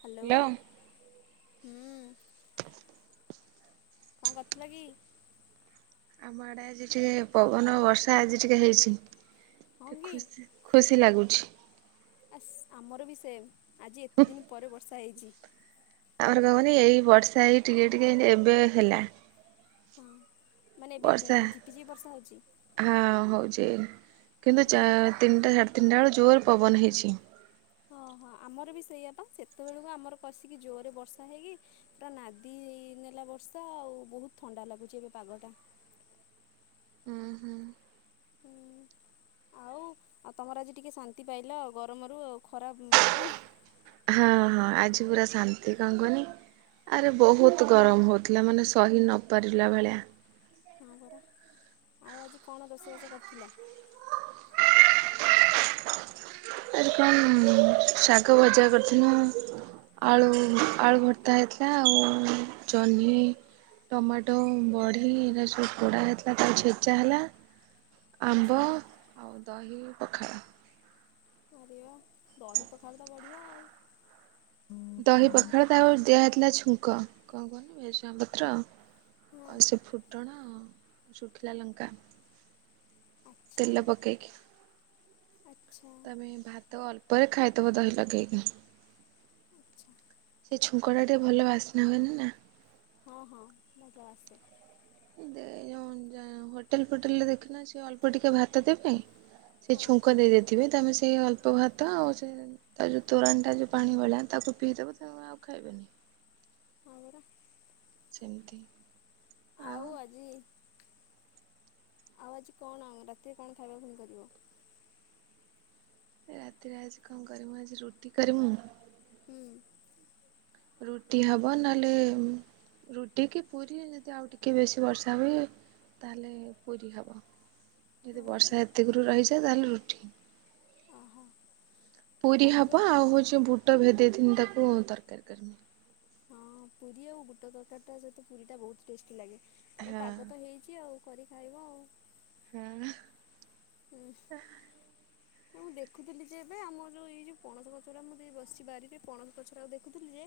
Hello ହୁଁ। କଣ କରୁଥିଲ କି? ଆମ ଆଡ଼େ ଆଜି ଟିକେ ପବନ, ବର୍ଷା ଆଜି ଟିକେ, ହେଇଛି ହଁ କି ଖୁସି। ଖୁସି ଲାଗୁଛି। ଆସ୍ ଆମର ବି ସେମ୍, ଆଜି ଏତେ ଦିନ ପରେ ବର୍ଷା ହେଇଚି। ଆମର କଣ କନି ଏଇ ବର୍ଷା ଏଇ ଟିକେ ଟିକେ ଏବେ ହେଲା। ହଁ, ମାନେ ଏବେ ଝିପି ଝିପି ବର୍ଷା ହଉଛି। ହାଁ ହଉଛି କିନ୍ତୁ ଓହୋ ଚାଆ ତିନଟା ସାଢ଼େ ତିନଟା ବେଳୁ ଜୋରେ ପବନ ହେଇଛି। ଓହୋ ଆମର ବି ସେଇଆପା ସେତେବେଳକୁ ଆମର କସିକି ଜୋରରେ ବର୍ଷା ହେଇକି ପୁରା ନାଦି ନେଲା ବର୍ଷା ଆଉ ବହୁତ ଥଣ୍ଡା ଲାଗୁଛି ଏବେ ପାଗ ଟା। ଉଁ ହୁଁ। ହୁଁ ଆଉ ଆଉ ତମର ଆଜି ଟିକେ ଶାନ୍ତି ପାଇଲ ଆଉ ଗରମରୁ ଆଉ ଖରାରୁ। ହଁ ହଁ ଆଜି ପୁରା ଶାନ୍ତି କଣ କୁହନି। ଆରେ ବହୁତ ଗରମ ହୋଉଥିଲା, ମାନେ ସହି ନପାରିଲା ଭଳିଆ। ହଁ ପରା ଆଉ ଆଜି କଣ ରୋଷେଇବାସ କରିଥିଲ? ଆଜି କନ୍ ଶାଗ ଭଜା କରିଥିଲୁ। ଆଳୁ ଆଳୁ ଭର୍ତ୍ତା ହେଇଥିଲା ଆଉ ଜହ୍ନି ଟମାଟୋ, ବଢି ଏଇଟା ସବୁ ପୋଡା ହେଇଥିଲା ତାକୁ ଛେଚା ହେଲା ଆଚ୍ଛା ଆମ୍ବ ଆଉ ଦହି ପଖାଳ। ଆରେ ବାହା ଦହି ପଖାଳ ତ ବଢିଆ ଆଉ। ଦହି ପଖାଳ ତାପରେ ଦିଆହେଇଥିଲା ଛୁଙ୍କ କଣ କୁହନି ଭେରସୁଙ୍ଗା ପତ୍ର ହଁ ଆଉ ସେ ଫୁଟଣ, ଶୁଖିଲା ଲଙ୍କା। ଆଚ୍ଛା ତେଲ ପକେଇକି। ଆଚ୍ଛା। ତମେ ଭାତ ଅଳ୍ପରେ ଖାଏ [unintelligible] ଦହି ଲଗେଇକି। ଆଚ୍ଛା। ସେ ଛୁଙ୍କଟା ଟିକେ ଭଲ ବାସ୍ନା ହୁଏନି ନା? ହଁ ହଁ ମଯା ଆସେ। ହୋଟେଲ ଫୋଟେଲରେ ଦେଖୁନ, ସେ ଅଳ୍ପ ଟିକେ ଭାତ ଦେବେ। ସେ ଛୁଙ୍କ ଦେଇଦେଏ। ଥିବେ ତାମେ ସେ ଅଳ୍ପ ଭାତ ଆଉ ସେ ତା ଯୋଉ ତୋରାଣିଟା ଯୋଉ ପାଣି ଭଳିଆ ତାକୁ ପିଇଦେବ ତ। ମୁଁ ଆଉ ଖାଇବିନି। ହଁ ପରା। ସେମତି। ଆଉ ଆଜି ଆଉ ଆଜି କଣ ରାତିରେ କଣ ଖାଇବାକୁ ଫୁଣି କରିବ? ରାତିରେ ଆଜି କଣ କରିମୁ ଆଜି ରୁଟି କରିମୁ। ହୁଁ। ରୁଟି ହବ ନହେଲେ। ରୁଟି କି ପୁରୀ ଯଦି ଆଉ ଟିକେ ବେଶୀ ବର୍ଷା ହୁଏ। ତାହେଲେ ପୁରୀ ହବ ଅ ଯଦି ହଁ ବର୍ଷା ଏତିକୁରୁ ରହିଯାଏ ତାହେଲେ ରୁଟି। ଅହ। ପୁରୀ ହବ ଆଉ ହଉଚି ବୁଟ ଭେଦେଇ ଥିନି ତାକୁ ତରକାରୀ କରିମି। ହଁ ପୁରୀ ଆଉ ବୁଟ ତରକାରୀ ଟା ସହିତ ପୁରୀ ଟା ବହୁତ୍ ଟେଷ୍ଟି ଲାଗେ ତାପରେ ପାଗ ତ ହଁ ହେଇଛି ଆଉ। କରି ଖାଇବ ଆଉ। ହଁ। ହୁଁ। ଏ ମୁଁ ଦେଖୁଥିଲି ଯେ ଏବେ ଆମର ଯୋଉ ଏଇ ଯୋଉ ପଣସ ଗଛରା ମୁଁ ଦେ ବସଚି ବାରିରେ ପଣସ ଗଛଗୁରାକୁ ଦେଖୁଥିଲି ଯେ।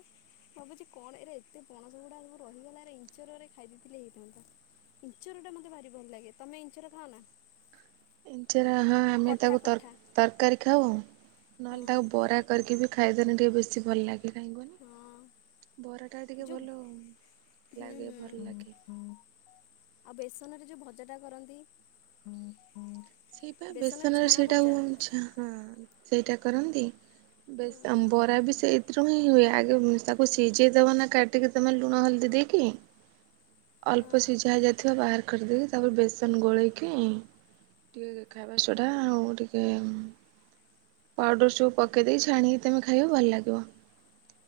ଭାବୁଛି କଣ ଏରା ଏତେ ପଣସ ଗୁଡା ସବୁ ରହିଗଲା ଆରେ ଇଞ୍ଚରରେ ଖାଇ ଦେଇଥିଲେ ହେଇଥାନ୍ତା। ଇଞ୍ଚରଟା ମତେ ଭାରି ଭଲ ଲାଗେ ତମେ ଇଞ୍ଚର ଖାଅ ନା? ଇଞ୍ଚରା ହଁ ଆମେ କଠା ତାକୁ ତର୍ କଠା ତରକାରୀ ଖାଉ ହଁ ନହେଲେ ତାକୁ ବରା କରିକି ବି ଖାଇଦେଲେ ଟିକେ ବେଶୀ ଭଲ ଲାଗେ। ଏ କାହିଁ କୁହନି ହଁ ବରା ଟା ଟିକେ ଯୋଉ ଭଲ ଲାଗେ ହୁଁ ଭଲ ଲାଗେ। ହୁଁ ଆଉ ବେସନରେ ଯୋଉ ଭଜା ଟା କରନ୍ତି। ସେଇ ପା ବେସନରେ ଛଣା ସେଇଟା ଉ ଭଜା ଚ୍ଛା ହଁ ସେଇଟା କରନ୍ତି। ହଁ ହଁ ବେଶ ଅମ୍ବରା ବି ସେଇ। [unintelligible] ହୁଏ ଆଗେ ତାକୁ ସିଜେଇ ଦବ ନା କାଟିକି ତମେ ଲୁଣ ହଳଦୀ ଦେଇକି। ଅଳ୍ପ ସିଝା ହେଇଯାଇଥିବ ବାହାର କରିଦେଇକି ତାପରେ ବେସନ ଗୋଳେଇକି। ଟିକେ ଖାଇବା ସୋଢା ଆଉ ଟିକେ। ପାଉଡର ସବୁ ପକେଇ ଦେଇକି ଛାଣିକି ତମେ ଖାଇବ ଭଲ ଲାଗିବ।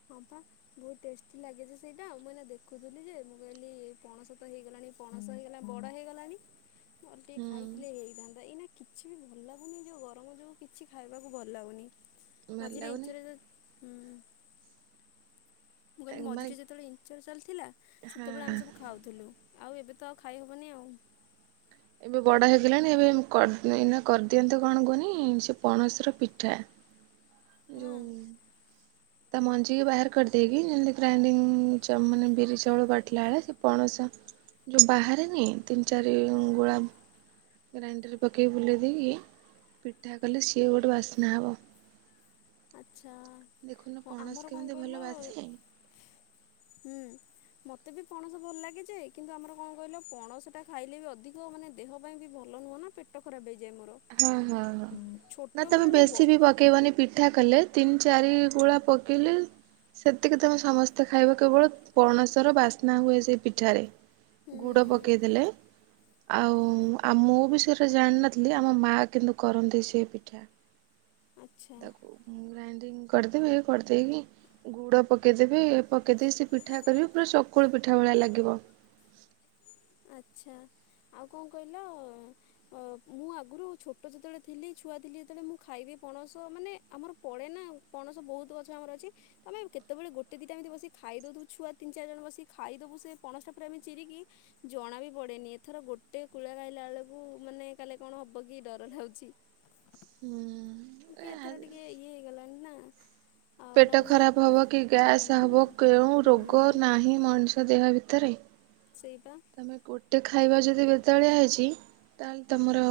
ହଁ ପା ବହୁତ ଟେଷ୍ଟି ଲାଗେ ଯେ ସେଇଟା ମୁଁ ଏଇନା ଦେଖୁଥିଲି ଯେ ମୁଁ କହିଲି ପଣସ ତ ହେଇଗଲାଣି। ପଣସ ହେଇଗଲା ବଡ ହେଇଗଲାଣି। [inaudible] ନହେଲେ ଟିକେ ହୁଁ। ଖାଇଥିଲେ ହେଇଥାନ୍ତା ଏଇନା। କିଛି ବି ଭଲ ଲାଗୁନି ଯୋଉ ଗରମ ଯୋଗୁ କିଛି ଖାଇବାକୁ ଭଲ ଲାଗୁନି। ଭଲ ମଝିରେ ଲାଗୁନି ଇଞ୍ଚରା ଯୋଉ ହୁଁ। ମୁଁ କହିଲି ମାନେ ମଝିରେ ଯେତେବେଳେ ଇଞ୍ଚର ଚାଲିଥିଲା ହଁ ସେତେବେଳେ ଆମେ ସବୁ ଖାଉଥୁଲୁ ଆଉ ଏବେ ତ ଆଉ ଖାଇ ହବନି ଆଉ। ଏବେ ବଡ଼ ହେଇଗଲାଣି ଏବେ ଏ ମୁଁ କର ନା ଏଇନା କରଦିଅନ୍ତେ କଣ କୁହନି ସେ ପଣସର ପିଠା। ହଁ ଯୋଉ। ତା ମଞ୍ଜିିକି ବାହାର କରିଦେଇକି ଯେମତି ଗ୍ରାଇଡିଙ୍ଗ ଚା ମାନେ ବିରି ଚାଉଳ ବାଟିଲା ବେଳେ ସେ ପଣସ। ଯୋଉ ବାହାରେନି ତିନି ଚାରି ହଁ ଗୁଳା। ଗ୍ରାଇଣ୍ଡରରେ ପକେଇକି ବୁଲେଇ ଦେଇକି ପିଠା କଲେ ସିଏ ଗୋଟେ ବାସ୍ନା ହବ। ଆଚ୍ଛା ଦେଖୁନ ହଁ ପଣସ ଆମର କଣ କେମିତି ଭଲ କହିଲ ବାସେ ହୁଁ। ମତେ ବି ପଣସ ଭଲ ଲାଗେ ଯେ କିନ୍ତୁ ଆମର କଣ କହିଲ ପଣସ ଟା ଖାଇଲେ ବି ଅଧିକ ମାନେ। ଦେହ ପାଇଁ ବି ଭଲ ନୁହଁ ନା ପେଟ ଖରାପ ହେଇଯାଏ ମୋର। ହଁ ହଁ ହଁ ନା ତମେ ଛୋଟବେଳେ ମୁଁ ବ ବେଶୀ ବି ପକେଇବନି ପିଠା କଲେ ତିନି ଚାରି ଗୁଳା ପକେଇଲେ ସେତିକି ତମେ ସମସ୍ତେ ଖାଇବ କେବଳ ପଣସର ବାସ୍ନା ହୁଏ ସେ ପିଠାରେ ହୁଁ ଗୁଡ ପକେଇଲେ ଆଉ ଆଉ ମୁଁ ବି ସେଗୁରା ଜାଣିିନଥିଲି। ଆମ ମା କିନ୍ତୁ କରନ୍ତି ସେ ପିଠା। ଆଚ୍ଛା ଗ୍ରାଇଡିଂ କରିଦେବେ କରିଦେଇନି ଗୁଡ ପକେଇଦେବ ପକେଇଦେଇ ସେ ପିଠା କରିବି ପୁରା ସକୁଳୁ ପିଠା ଭଳିଆ ଲାଗିବ। ଆଚ୍ଛା ଆଉ କଣ କହିଲ ଅ ମୁଁ ଆଗରୁ ଛୋଟ ଯେତେବେଳେ ଥିଲି ଛୁଆ ଥିଲି ଯେତେବେଳେ ମୁଁ ଖାଇବି ପଣସ ମାନେ ଆମର ପଡ଼େ ନା ପଣସ ବହୁତ ଗଛ ଆମର ଅଛି। ତମେ କେତେବେଳେ ଗୋଟେ ଦିଟା ଏମତି ବିକ ଖାଇଦଉୁ ଛୁଆ ତିନି ଚାରି ଜଣ ବସି ଖାଇଦବୁ ସେ ପଣସା ପରେ ଆମେ ଚିରିକି ଜଣା ବି ପଡେନି ଏଥର ଗୋଟେ କୁଳା ଗାଇଲା ବେଳକୁ ମାନେ କାଲି କଣ ହବ କି ଡର ଲାଗୁଛି। ହୁଁ। କି ଏଥର ଟିକେ ଇଏ ହେଇଗଲାଣି ନା। ଆଉ ପେଟ ନହେଲେ ଖରାପ ଆଗରୁ ହେବ କି ହୁଁ ଗ୍ୟାସ୍ ହବ କେଉଁ ହୁଁ ରୋଗ ନାହିଁ ମଣିଷ ଦେହ ଭିତରେ। ସେଇବା। ତମେ ଗୋଟେ ଖାଇବା ଯଦି ବେତାଳିଆ ହେଇଛି ତାହେଲେ ତମର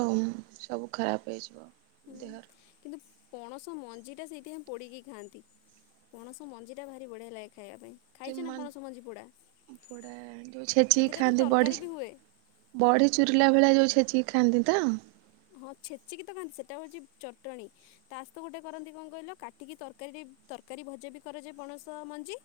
ସବୁ ଖରାପ ହେଇଯିବ। ହୁଁ ଦେହର କିନ୍ତୁ ପଣସ ମଞ୍ଜି ଟା ସେଇଥିପାଇଁ ପୋଡିକି ଖାଆନ୍ତି। ପଣସ ମଞ୍ଜିଟା ଭାରି ବଢ଼ିଆ ଲାଗେ ଖାଇବା ପାଇଁ। [unintelligible] ଖାଇଛ ନା ପଣସ ମଞ୍ଜି ପୋଡ଼ା ପଡା ଯୋଉ ଛେଚିକି ସେଥିରେ ତ ଖାଆନ୍ତି ବଡି ତରକାରୀ ବି ହୁଏ। ବଢି ଚୁୁରିଲା ଭଳିଆ ଯୋଉ ଛେଚିକି ଖାଆନ୍ତି ତ? ହଁ ଛେଚିକି ତ ଖାଆନ୍ତି ସେଇଟା ହଉଛି ଚଟଣୀ। ତାସହ ଗୋଟେ କରନ୍ତି କଣ କହିଲ କାଟିକି ତରକାରୀ ତରକାରୀ ଭଜା ବି କରାଯାଏ ପଣସ ମଞ୍ଜି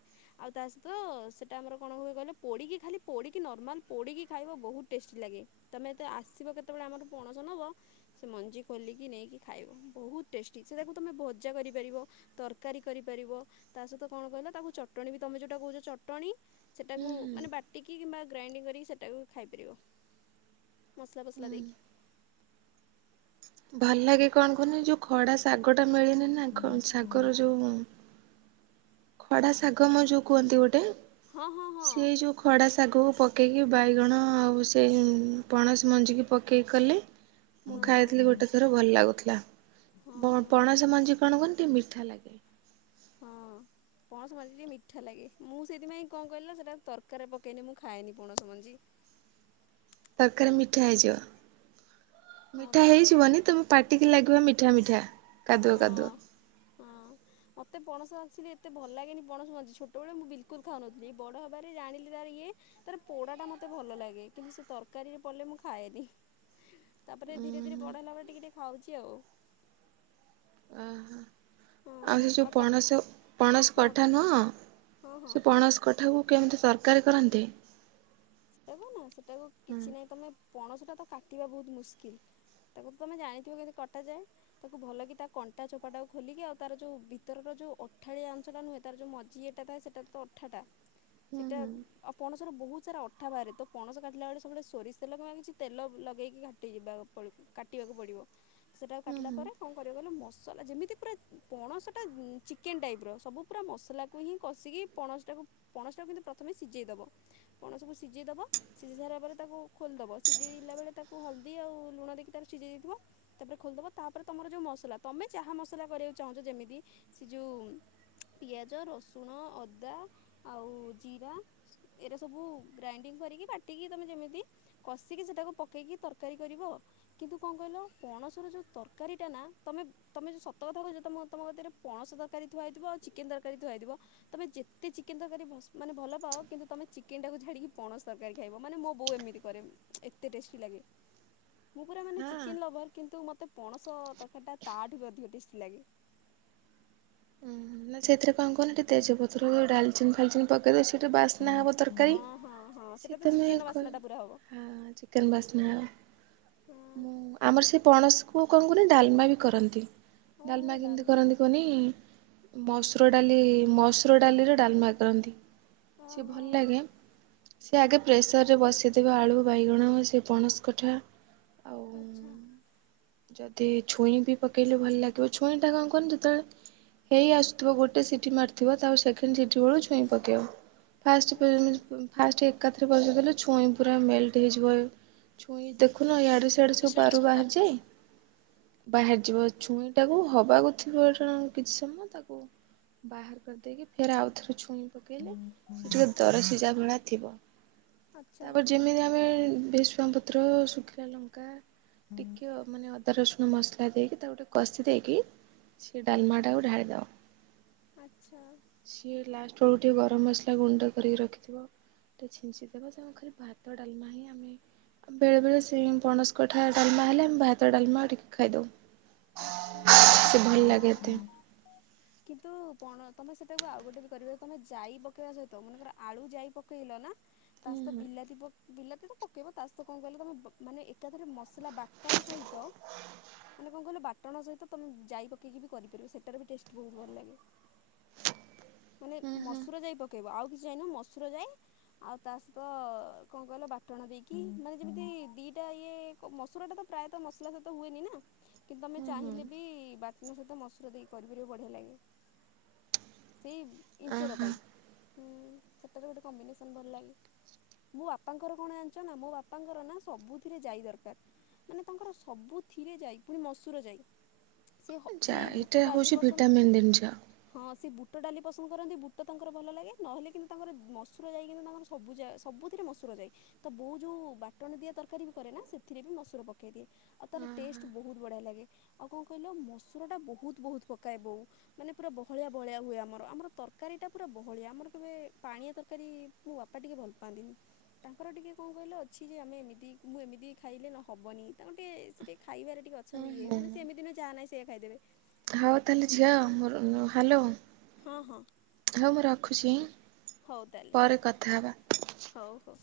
ଆଉ ତା ସହିତ ସେଇଟା ଆମର କଣ ହୁଏ କହିଲେ ପୋଡ଼ିକି ଖାଲି ପୋଡ଼ିକି ନର୍ମାଲ୍ ପୋଡ଼ିକି ଖାଇବା ବହୁତ ଟେଷ୍ଟି ଲାଗେ। ତମେ ଏ ତେ ଆସିବ କେତେବେଳେ ଆମର ପଣସ ନବ ସେ ମଞ୍ଜି ଖୋଲିକି ନେଇକି ଖାଇବ ବହୁତ ଟେଷ୍ଟି ସେଟାକୁ ତୁମେ ଭଜା କରିପାରିବ। ତରକାରୀ କରିପାରିବ ତା ସହିତ କଣ କହିଲା ତାକୁ ଚଟଣୀ ବି ତମେ ଯୋଉଟା କହୁଛ ଚଟଣୀ। ସେଟାକୁ ମାନେ ବା ହୁଁ ଟିକି କିମ୍ବା ଗ୍ରାଇଣ୍ଡିଙ୍ଗ କରିକି ସେଇଟାକୁ ଖାଇପାରିବ ମସଲା ଫସଲା ଦେଇକି। ଭଲ ଲାଗେ କଣ କରୁନି ଯୋଉ ଖଡା ଶାଗ ଟା ମିଳିନି ନା ଶାଗର ଯୋଉ ଖଡା ଶାଗ ମ ଯୋଉ କୁହନ୍ତି ଗୋଟେ ହଁ ହଁ ହଁ ସେ ଯୋଉ ଖଡ଼ା ଶାଗକୁ ପକାଇକି ବାଇଗଣ ଆଉ ସେଇ ପଣସ ମଞ୍ଜିିକି ପକେଇକି କଲେ। ମୁଁ ହଁ ଖାଇଥିଲି ଗୋଟେ ଥର ଭଲ ଲାଗୁଥିଲା। ହଁ ପଣସ ମଞ୍ଜି କଣ କୁହନ୍ତି ମିଠା ଲାଗେ। ହ ହଁ। [unintelligible] ପଣସ ମଞ୍ଜି ଟିକେ ମିଠା ଲାଗେ ମୁଁ ସେଥିପାଇଁ କଣ କହିଲା ସେଟା ତରକାରିରେ ପକେଇନି ମୁଁ ଖାଏନି ପଣସ ମଞ୍ଜି। ତରକାରୀ ମିଠା ହେଇଯିବ ହଁ ମିଠା ପା ହେଇଯିବନି ତୁମେ ପାଟିକି ଲାଗିବ ମିଠା ମିଠା। କାଦୁଅ ହଁ କାଦୁଅ ହଁ। ମତେ ପଣସ ଆସିଲେ ଏତେ ଭଲ ଲାଗେନି ପଣସ ମଞ୍ଜି ଛୋଟବେଳେ ମୁଁ ବିଲକୁଲ ଖାଉନଥିଲି ବଡ଼ ହବାର ଜାଣିଲି ତାର ଇଏ ତାର ପୋଡା ଟା ମତେ ଭଲ ଲାଗେ କିନ୍ତୁ ସେ ତରକାରୀରେ ପଡ଼ିଲେ ମୁଁ ଖାଏନି। ତାପରେ ଧୀରେ ଧୀରେ ବଡ ଉଁ ହେଲା ପରେ ଟିକେ ଟିକେ ଖାଉଛି ଆଉ। ଓ ହୋ। ହଁ ଆଉ ସେ ଯୋଉ ତ ପଣସ ପଣସ ହଁ କଠା ନୁହଁ ହଁ ହଁ। ସେ ପଣସ କଠାକୁ କେମିତି ତରକାରୀ କରନ୍ତି? ସେଟାକୁ ନା ସେଟାକୁ ହୁଁ କିଛି ନାହିଁ ତମେ ପଣସଟା ତ କାଟିବା ବହୁତ୍ ମୁସ୍କିଲ୍। ତାକୁ ତ ତମେ ଜାଣିଥିବ କେମିତି କଟା ଯାଏ। ତାକୁ ଭଲ କି ତା କଣ୍ଟା ଚୋପା ଟା ଖୋଲିକି ଆଉ ତାର ଯଉ ଭିତରର ଯଉ ଅଠାଳିଆ ଅଂଶ ନୁହେଁ ତାର ଯଉ ମ [unintelligible] ସେଟା ତ ଅଠାଟା। ହ [unintelligible] ସେଟା ଆଉ ପଣସ ର ବହୁତ୍ ସାରା ଅ ଅଠା ବାହାରେ ତ ପଣସ କାଟିଲା ବେଳେ ସବୁବେଳେ ସୋରିଷ ତେଲ ବା କିଛି ତେଲ ଲଗେଇ କାଟିଯିବା ପଡିବ। କାଟିବାକୁ ପଡିବ ସେଟାକୁ ହୁଁ ହୁଁ କାଟିଲା ହଁ। ପରେ କଣ କରିବ କହିଲ ମସଲା ଯେମିତି ପୁରା ପଣସଟା ଚିକେନ୍ ଟାଇପ୍ ର ସବୁ ପୁରା ମସଲା କୁ ହିଁ କଷିକି ପଣସଟାକୁ-ପଣସଟାକୁ କିନ୍ତୁ ପ୍ରଥମେ ସିଜେଇଦବ ପଣସକୁ ସିଜେଇଦବ ସିଜି ସାରିଲା ପରେ ତାକୁ ଖୋଲିଦବ ସିଜେଇଲା ବେଳେ ତାକୁ ହଲଦୀ ଆଉ ଲୁଣ ଦେଇକି ତାକୁ ସିଜେଇ ଦେଇଥିବ ତାପରେ ଖୋଲିଦବ ତାପରେ ତମର ଯଉ ମସଲା ତମେ ଯାହା ମସଲା କରିବାକୁ ଚାହୁଁଚ ଯେମିତି ସେ ଯଉ ପିଆଜ, ରସୁଣ, ଅଦା ଆଉ ଜିରା ଏରା ସବୁ ଗ୍ରାଇଣ୍ଡିଙ୍ଗ୍ କରିକି ବାଟିକି ତମେ ଯେମିତି କଷିକି ସେଇଟାକୁ ପକେଇକି ତରକାରୀ କରିବ ଆଉ କିନ୍ତୁ କଣ କହିଲ ପଣସ ର ଯଉ ତରକାରୀ ଟା ନା ତମେ ତମେ ସତ କଥା କହୁଚ ତମ- ତମ କତିରେ ପଣସ ତରକାରୀ ଥୁଆହେଇଥିବ ଆଉ ଚିକେନ୍ ତରକାରୀ ଥୁଆ ହେଇଥିବ ତମେ ଯେତେ ଚିକେନ୍ ତରକାରୀ ଭ-ମାନେ ଭଲ ପାଅ କିନ୍ତୁ ତୁମେ ଚିକେନ୍ ଟାକୁ ଛାଡ଼ିକି ପଣସ ତରକାରୀ ଖାଇବ ମାନେ ମୋ ବଉ ଏମିତି କରେ ଏତେ ଟେଷ୍ଟି ଲାଗେ। ମୁଁ ପୁରା ମାନେ ଚିକେନ୍ ଲଭର୍ କିନ୍ତୁ ମୋତେ ପଣସ ତରକାରୀଟା ତାଠୁ ବି ଅଧିକ ଟେଷ୍ଟି ଲାଗେ। ହଁ ମୁଁ ସେଥିରେ କଣ କରେ ଟିକେ ତେଜପତ୍ର ଡାଲଚିନ୍ ଫାଲଚିନ୍ ପକ୍ ଦେଲେ ସିଏ ବାସ୍ନା ହେବ ତରକାରୀ ହଁ ହଁ ହଁ ସେଇଟା ତ ସିଏ। ଚିକେନ ର ବାସ୍ନା [unintelligible] ଟା ପୁରା ହବ। ଆ- ଚିକେନ୍ ବାସ୍ନାହେଲା। ହଁ ମୁଁ ଆମର ସେ ପଣସ କୁ କଣ କରେ ଡାଲ୍ମା ବି କରନ୍ତି। ଓହୋ ଡାଲ୍ମା କେମିତି ଡାଲମା କରନ୍ତି କୁଅନି? ମସୁର ଡାଲି-ମସୁର ଡାଲିରେ ଡାଲ୍ମା କରନ୍ତି। ସେ ଓହୋ ଭଲ୍ ଲାଗେ। ସେ ଆଗେ ପ୍ରେସର୍ ରେ ବସିଥିବ ଆଳୁ, ବାଇଗଣ, ସେ ପଣସ କଠା ଆଉ ଆଛା। ଯଦି ଛୁଇଁ ବି ପକେଇଲେ ଭଲ ଲାଗିବ ଛୁଇଁ ଟା କଣ କୁହନି ଯେତେବେଳେ ହେଇ ଆସୁଥିବ ଗୋଟେ ସିଟି ମାରିଥିବ ତା ସେକେଣ୍ଡ୍ ସିଟିି ବେଳକୁ ଛୁଇଁ ପକେଇବ। ଫାଷ୍ଟ୍ ଆଚ୍ଛା। [unintelligible] ଫାଷ୍ଟ ଏକାଥରେ ବସେଦଲେ ଛୁଇଁ ପୁରା ମେଲ୍ଟ୍ ହେଇଯିବ ଛୁଇଁ ଦେଖୁନ ଇଆଡେ ଏରା ସବୁ ଆଚ୍ଛା ପାରୁ ବାହାରୁଚି। ବାହାରି ଯିବ ଛୁଇଁଟାକୁ ହବାକୁ ଥିବ-ର କିଛି ସମୟ ତାକୁ ବାହାର କରିଦେଇକି ଫେରେ ଆଉ ଥରେ ଛୁଇଁ ପକେଇଲେ ସେ ଟିକେ ଦର ସିଜା ଭଳିଆ ଥିବ। ଆଚ୍ଛା ତାପରେ ଯେମିତି ଆମେ ଭେର୍ସୃଙ୍ଗା ପତ୍ର, ଶୁଖିଲା ଲଙ୍କା ଟିକେ ମାନେ ଅଦା ରସୁଣ ମସଲା ଦେଇକି ତାକୁ ଟିକେ କଷି ଦେଇକି ସେ ଡାଲ୍ମା ଟାକୁ ଢାଳିଦବ। ଆଚ୍ଛା। ସିଏ ଲାଷ୍ଟ୍ ବଳକୁ ଟିକେ ଗରମ୍ ମସଲା ଗୁଣ୍ଡ କରିକି ରଖିଥିବ ସେ ଛିଞ୍ଚିଦବ ସେ ଖାଲି ଭାତ ଟା ବେଳେ ବେଳେ ସେ ପଣସ କଠା ଡାଲ୍ମା ହେଲେ ଭାତ୍ ଭାତ ଡାଲ୍ମା ଟିକେ ଖାଇଦଉ। ଆଛା- ସେ ଭଲ ଲାଗେ ଏତେ ହଁ। କିନ୍ତୁ ପଣ ତମେ ସେଟାକୁ ଆଉ ଗୋଟେ ବି କରିବ ତମେ ଜାଇ ପକେଇବା ସହିତ ମନେକର ଆଳୁ, ଜାଇ ପକେଇଲ ନା ତା ହୁଁ ସତ ହୁଁ ବିିଲାତି ପ ବିଲାତି ତ ପକେଇବ ତା ସହିତ କଣ କହିଲ ତମେ ବ ମାନେ ଏକାଥରେ ମସଲା ବାଟଣ ସହିତ ମାନେ କଣ କହିଲ ବାଟଣ ସହିତ ତମେ ଜାଇ ପକେଇକି ବି କରିପାରିବ ସେଟାର ବି ଟେଷ୍ଟ ବହୁତ ଭଲ ଲାଗେ। ମାନେ ହୁଁ ହୁଁ ମସୁର ଜାଇ ପକେଇବ ଆଉ କିଛି ଜାଇ ନୁହଁ ମସୁର ଜାଇ, ଆଉ ତା ସତ କଣ କହିଲ ବାଟଣ ଦେଇକି ମାନେ ଯେମିତି ଦିଟା ଇଏ କ ମସୁର ଟା ତ ପ୍ରାୟତଃ ମସଲା ସହିତ ହୁଏନି ନା! କିନ୍ତୁ ତମେ ହୁଁ ଚାହିଁଲେ ବି ହୁଁ। ବାଟ୍ନ ସହିତ ମସୁର ଦେଇ କରିପାରିବ ବଢିଆ ଲାଗେ। ସେ ଇଁଞ୍ଚର ଆହା ପାଇଁଁ, ହୁଁ ସେଟାର ବି ଗୋଟେ କମ୍ବିନେସନ ଭଲ ଲାଗେ। ମୋ ବାପାଙ୍କର କଣ ଜାଣିଚ ନା ମୋ ବାପାଙ୍କର ନା ସବୁଥିରେ ଜାଇ ଦରକାର। ମାନେ ତାଙ୍କର ସବୁଥିରେ ଜାଇ ପୁଣି ମସୁର ଜାଇ। ସେ ହ ଯା ସିଏ ଏଇଟା ବୁଟ ଡାଲି ହଉଛି ପସନ୍ଦ ଭିଟାମିନ୍ ଜିନିଷ। ହଁ ସେ ବୁଟ ଡାଲି ପସନ୍ଦ କରନ୍ତି ବୁଟ ତାଙ୍କର ଭଲ ଲାଗେ, ନହେଲେ କିନ୍ତୁ ତାଙ୍କର ମସୁର ଜାଇ କିନ୍ତୁ ତାଙ୍କର ସବୁ ଯା ସବୁଥିରେ ମସୁର ଜାଇ। ତ ବୋଉ ଯୋଉ ବାଟଣ ଦିଆ ତରକାରୀ ବି କରେ ନା ସେଥିରେ ବି ମସୁର ପକେଇ ଦିଏ ଆଉ ତାର ଟେଷ୍ଟ ହୁଁ ବହୁତ ବଢିଆ ଲାଗେ, ଆଉ କଣ କହିଲ ମସୁର ଟା ବହୁତ ବହୁତ ପକାଏ ବୋଉ। ମାନେ ପୁରା ବହଳିଆ ବହଳିଆ ହୁଏ ଆମର, ଆମର ତରକାରୀଟା ପୁରା ବହଳିଆ ଆମର କେବେ ପାଣିଆ ତରକାରୀ ମୋ ବାପା ଟିକେ ଭଲ୍ ପାଆନ୍ତିନି। ତାଙ୍କର ଟିକେ କଣ କହିଲ ଅଛି ଯେ ଆମେ ଏମିତି ମୁଁ ଏମିତି ଖାଇଲେ ନ ହବନି ତାଙ୍କ ଟିକେ ସେ ଟିକେ ଖାଇବାରେ ଟିକେ ଅଛନ୍ତି ଇଏ ହୁଁ। ମାନେ ସିଏ ଏମିତିି ନୁହେଁ ଯାହା ନାହିଁ ସେଇଆ ଖାଇଦେବେ। ହଉ ତାହେଲେ ଝିଅ ମରୁନୁ ହାଲୋ, ହଁ ହଁ ହଉ ମୁଁ ରଖୁଛିଁ ହଉ ତାହେଲେ ପରେ କଥା ହବା। ହଉ ହଉ।